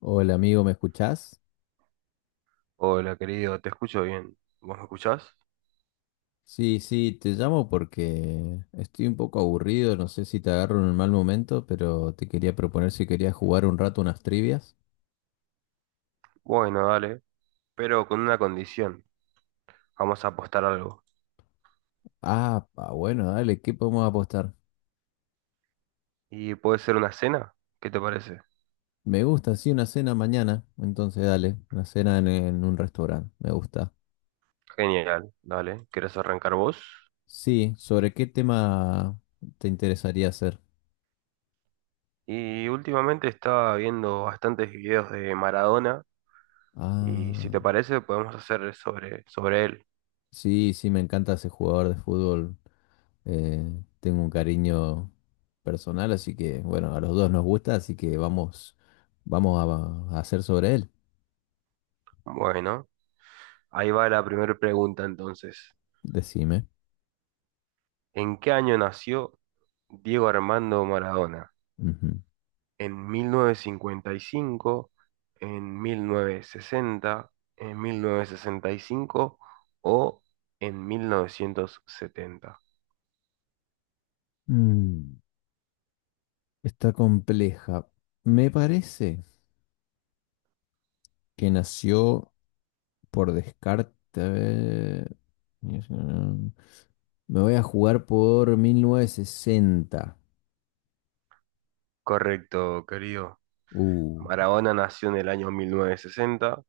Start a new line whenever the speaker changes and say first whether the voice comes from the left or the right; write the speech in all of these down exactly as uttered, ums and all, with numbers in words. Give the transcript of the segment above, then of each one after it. left: Hola amigo, ¿me escuchás?
right: Hola, querido, te escucho bien. ¿Vos me escuchás?
left: Sí, sí, te llamo porque estoy un poco aburrido, no sé si te agarro en un mal momento, pero te quería proponer si querías jugar un rato unas trivias.
right: Bueno, dale, pero con una condición. Vamos a apostar algo.
left: Ah, pa, bueno, dale, ¿qué podemos apostar?
right: ¿Y puede ser una cena? ¿Qué te parece?
left: Me gusta, sí, una cena mañana, entonces dale, una cena en, en un restaurante, me gusta.
right: Genial, dale. ¿Querés arrancar vos?
left: Sí, ¿sobre qué tema te interesaría hacer?
right: Y últimamente estaba viendo bastantes videos de Maradona y si
left: Ah,
right: te parece podemos hacer sobre, sobre él.
left: sí, sí, me encanta ese jugador de fútbol. Eh, tengo un cariño personal, así que bueno, a los dos nos gusta, así que vamos, vamos a, a hacer sobre él.
right: Bueno, ahí va la primera pregunta entonces.
left: Decime.
right: ¿En qué año nació Diego Armando Maradona?
left: Ujú.
right: ¿En mil novecientos cincuenta y cinco, en mil novecientos sesenta, en mil novecientos sesenta y cinco o en mil novecientos setenta?
left: Mm, está compleja. Me parece que nació por descarte. A ver, me voy a jugar por mil novecientos sesenta.
right: Correcto, querido.
left: Uh,
right: Maradona nació en el año mil novecientos sesenta,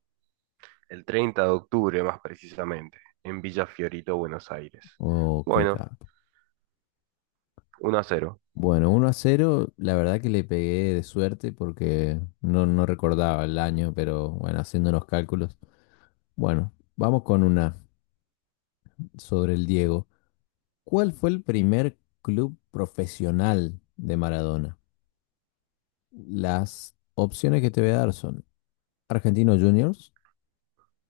right: el treinta de octubre más precisamente, en Villa Fiorito, Buenos Aires.
left: oh, qué
right: Bueno,
left: caca.
right: uno a cero.
left: Bueno, uno a cero, la verdad que le pegué de suerte porque no, no recordaba el año, pero bueno, haciendo los cálculos. Bueno, vamos con una sobre el Diego. ¿Cuál fue el primer club profesional de Maradona? Las opciones que te voy a dar son Argentinos Juniors,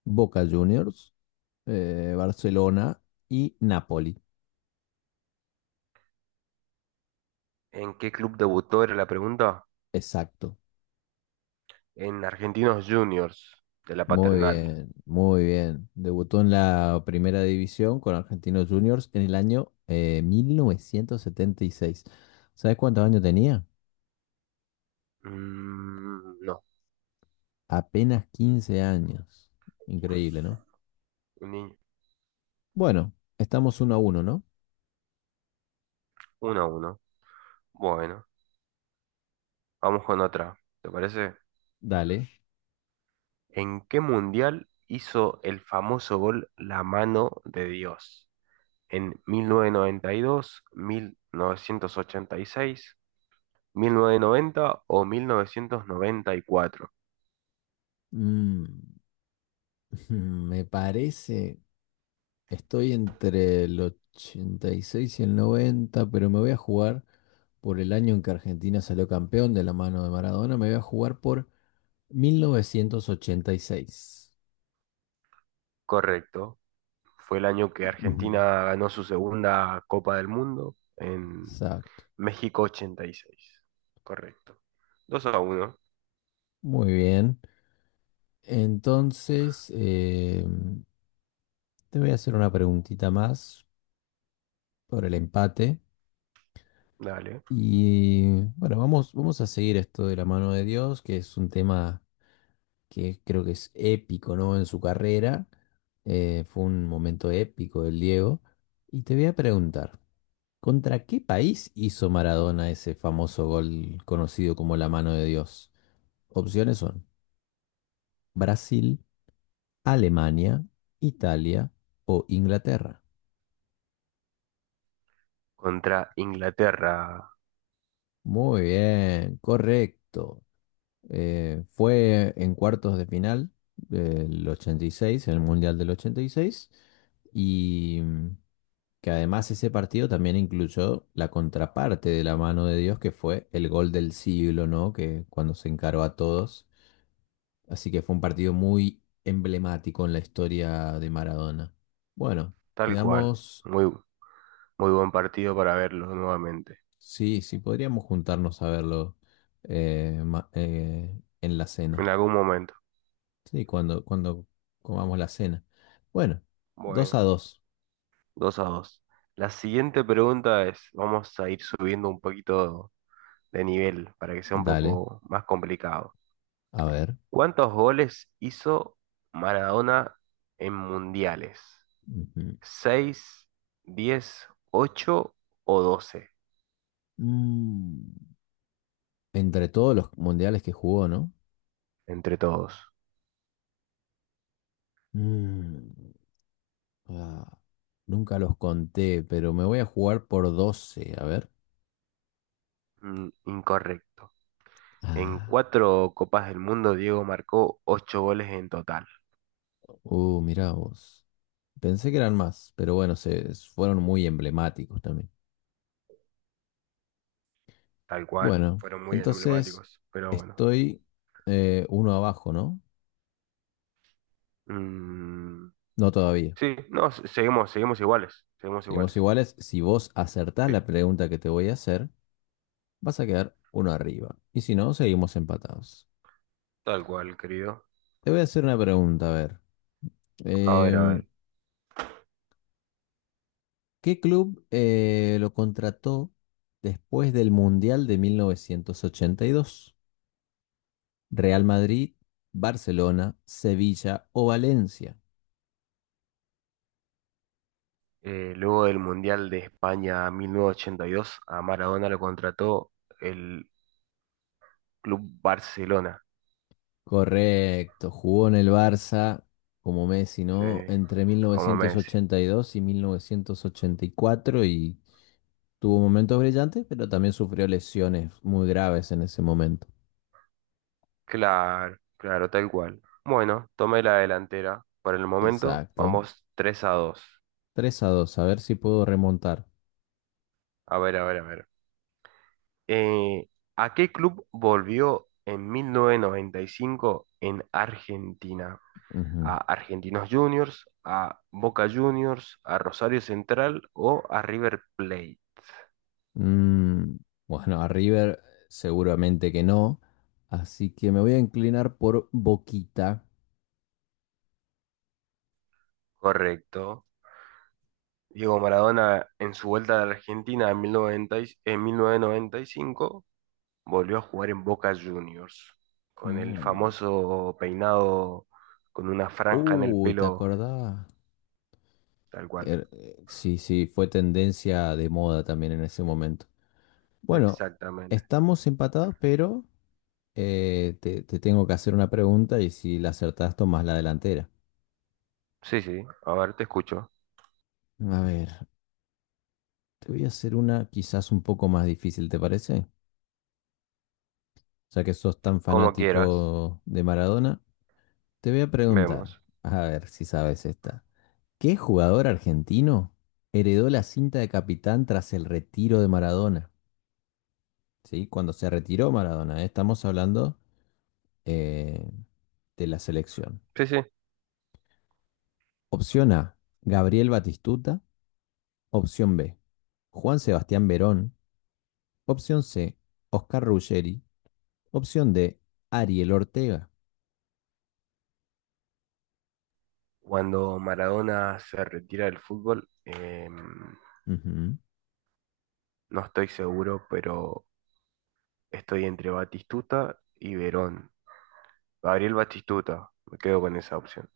left: Boca Juniors, eh, Barcelona y Napoli.
right: ¿En qué club debutó era la pregunta?
left: Exacto.
right: En Argentinos Juniors, de la
left: Muy
right: Paternal.
left: bien, muy bien. Debutó en la primera división con Argentinos Juniors en el año eh, mil novecientos setenta y seis. ¿Sabes cuántos años tenía?
right: Mm, no.
left: Apenas quince años.
right: Uf,
left: Increíble, ¿no?
right: un niño.
left: Bueno, estamos uno a uno, ¿no?
right: Uno a uno. Bueno. Vamos con otra, ¿te parece?
left: Dale.
right: ¿En qué mundial hizo el famoso gol La mano de Dios? ¿En mil mil novecientos novecientos noventa y y dos, mil novecientos ochenta y seis, mil novecientos noventa o mil novecientos noventa y cuatro?
left: Mm, me parece, estoy entre el ochenta y seis y el noventa, pero me voy a jugar por el año en que Argentina salió campeón de la mano de Maradona, me voy a jugar por mil novecientos ochenta y seis.
right: Correcto. Fue el año que
left: Ujú,
right: Argentina ganó su segunda Copa del Mundo en
left: exacto.
right: México ochenta y seis. Correcto. Dos a uno.
left: Muy bien. Entonces, eh, te voy a hacer una preguntita más por el empate.
right: Dale.
left: Y bueno, vamos, vamos a seguir esto de la mano de Dios, que es un tema que creo que es épico, ¿no? En su carrera. Eh, fue un momento épico del Diego. Y te voy a preguntar. ¿Contra qué país hizo Maradona ese famoso gol conocido como la mano de Dios? Opciones son Brasil, Alemania, Italia o Inglaterra.
right: Contra Inglaterra.
left: Muy bien, correcto. Eh, fue en cuartos de final del ochenta y seis, en el Mundial del ochenta y seis, y seis, y mm, que además ese partido también incluyó la contraparte de la mano de Dios, que fue el gol del siglo, ¿no? Que cuando se encaró a todos. Así que fue un partido muy emblemático en la historia de Maradona. Bueno,
right: Tal cual.
left: quedamos,
right: Muy, muy buen partido para verlo nuevamente,
left: sí, sí, podríamos juntarnos a verlo eh, ma- eh, en la cena.
right: en algún momento.
left: Sí, cuando, cuando comamos la cena. Bueno, dos
right: Bueno,
left: a dos.
right: dos a dos. La siguiente pregunta es, vamos a ir subiendo un poquito de nivel para que sea un
left: Dale,
right: poco más complicado.
left: a ver.
right: ¿Cuántos goles hizo Maradona en mundiales?
left: Ujú.
right: ¿Seis, diez, ocho o doce?
left: Mm, ¿Entre todos los mundiales que jugó, ¿no?
right: ¿Entre todos?
left: Mm, ah, nunca los conté, pero me voy a jugar por doce, a ver.
right: Mm, incorrecto. En
left: Ah,
right: cuatro Copas del Mundo, Diego marcó ocho goles en total.
left: uh, mirá vos. Pensé que eran más, pero bueno, se fueron muy emblemáticos también.
right: Tal cual,
left: Bueno,
right: fueron muy
left: entonces
right: emblemáticos, pero bueno.
left: estoy eh, uno abajo, ¿no?
right: Mm,
left: No todavía.
right: sí, no, se- seguimos, seguimos iguales, seguimos
left: Seguimos
right: iguales.
left: iguales. Si vos acertás
right: Sí,
left: la pregunta que te voy a hacer, vas a quedar uno arriba. Y si no, seguimos empatados.
right: tal cual, querido.
left: Te voy a hacer una pregunta, a ver.
right: A ver, a
left: Em,
right: ver.
left: ¿qué club eh, lo contrató después del Mundial de mil novecientos ochenta y dos? ¿Real Madrid, Barcelona, Sevilla o Valencia?
right: Eh, luego del Mundial de España mil novecientos ochenta y dos, a Maradona lo contrató el Club Barcelona.
left: Correcto, jugó en el Barça como Messi,
right: Sí,
left: ¿no? Entre mil
right: como
left: novecientos
right: Messi.
left: ochenta y dos y mil novecientos ochenta y y cuatro y tuvo momentos brillantes, pero también sufrió lesiones muy graves en ese momento.
right: Claro, claro, tal cual. Bueno, tomé la delantera. Por el momento,
left: Exacto.
right: vamos tres a dos.
left: Tres a dos. A ver si puedo remontar.
right: A ver, a ver, a ver. Eh, ¿a qué club volvió en mil novecientos noventa y cinco en Argentina? ¿A
left: Ujú.
right: Argentinos Juniors, a Boca Juniors, a Rosario Central o a River Plate?
left: Mm, bueno, a River seguramente que no, así que me voy a inclinar por Boquita.
right: Correcto. Diego Maradona en su vuelta a la Argentina en mil novecientos noventa, en mil novecientos noventa y cinco, volvió a jugar en Boca Juniors con el
left: Mm.
right: famoso peinado, con una franja en el
left: Uy, ¿te
right: pelo.
left: acordás?
right: Tal cual.
left: Er- eh, sí, sí, fue tendencia de moda también en ese momento. Bueno,
right: Exactamente.
left: estamos empatados, pero eh, te, te tengo que hacer una pregunta y si la acertás, tomás la delantera.
right: Sí, sí. A ver, te escucho.
left: A ver, te voy a hacer una quizás un poco más difícil, ¿te parece? Ya que sos tan
right: Como quieras.
left: fanático de Maradona, te voy a preguntar,
right: Vemos.
left: a ver si sabes esta. ¿Qué jugador argentino heredó la cinta de capitán tras el retiro de Maradona? Sí, cuando se retiró Maradona, ¿eh? Estamos hablando eh, de la selección.
right: Sí, sí.
left: Opción A, Gabriel Batistuta. Opción B, Juan Sebastián Verón. Opción C, Oscar Ruggeri. Opción D, Ariel Ortega.
right: Cuando Maradona se retira del fútbol, em,
left: Ujú.
right: no estoy seguro, pero estoy entre Batistuta y Verón. Gabriel Batistuta, me quedo con esa opción.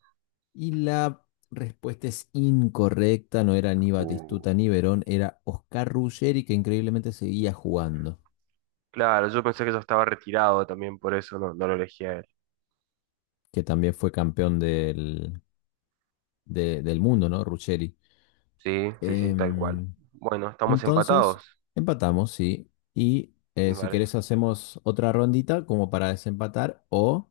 left: Y la respuesta es incorrecta, no era ni
right: Uh,
left: Batistuta ni Verón, era Oscar Ruggeri que increíblemente seguía jugando,
right: claro, yo pensé que ya estaba retirado también, por eso no, no lo elegí a él.
left: que también fue campeón del, de- del mundo, ¿no? Ruggeri.
right: Sí, sí, sí, tal cual.
left: Em,
right: Bueno, estamos
left: Entonces,
right: empatados.
left: empatamos, sí. Y eh, si
right: Vale,
left: querés hacemos otra rondita como para desempatar o,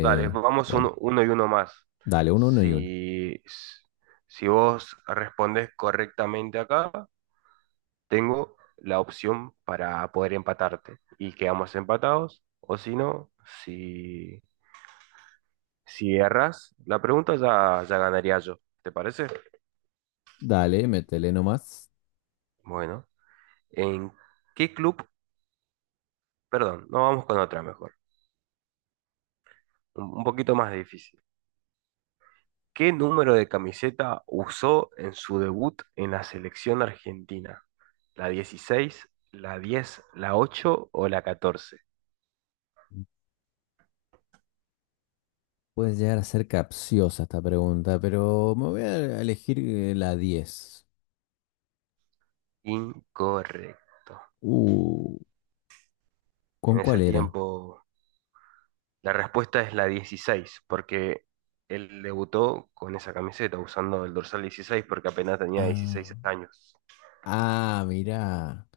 right: dale, vamos
left: bueno,
right: uno, uno y uno más.
left: dale, uno, uno y uno.
right: Si, si vos respondés correctamente acá, tengo la opción para poder empatarte y quedamos empatados, o si no, si... si erras la pregunta, ya, ya ganaría yo. ¿Te parece?
left: Dale, métele nomás.
right: Bueno, ¿en qué club? Perdón, no, vamos con otra mejor. Un, un poquito más difícil. ¿Qué número de camiseta usó en su debut en la selección argentina? ¿La dieciséis, la diez, la ocho o la catorce?
left: Puede llegar a ser capciosa esta pregunta, pero me voy a elegir eh, la diez.
right: Incorrecto.
left: Uh,
right: En
left: ¿con
right: ese
left: cuál era?
right: tiempo, la respuesta es la dieciséis, porque él debutó con esa camiseta, usando el dorsal dieciséis porque apenas tenía dieciséis
left: Ah,
right: años.
left: ah, mirá.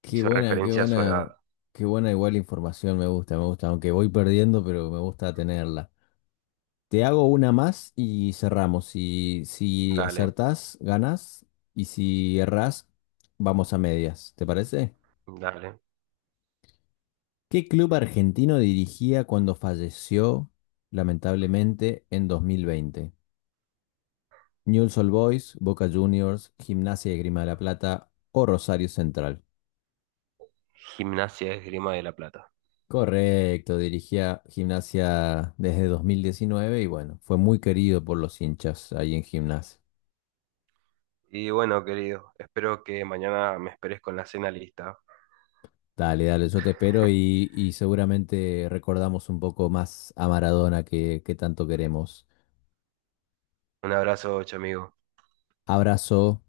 left: Qué
right: Hizo
left: buena, qué
right: referencia a su
left: buena,
right: edad.
left: qué buena igual información, me gusta, me gusta, aunque voy perdiendo, pero me gusta tenerla. Te hago una más y cerramos. Si, si
right: Dale,
left: acertás, ganas. Y si errás, vamos a medias. ¿Te parece?
right: dale.
left: ¿Qué club argentino dirigía cuando falleció, lamentablemente, en dos mil veinte? Newell's Old Boys, Boca Juniors, Gimnasia y Grima de la Plata o Rosario Central.
right: Gimnasia Esgrima de la Plata.
left: Correcto, dirigía Gimnasia desde dos mil diecinueve y bueno, fue muy querido por los hinchas ahí en Gimnasia.
right: Y bueno, querido, espero que mañana me esperes con la cena lista.
left: Dale, dale, yo te espero y, y seguramente recordamos un poco más a Maradona que, que tanto queremos.
right: Un abrazo, chamigo.
left: Abrazo.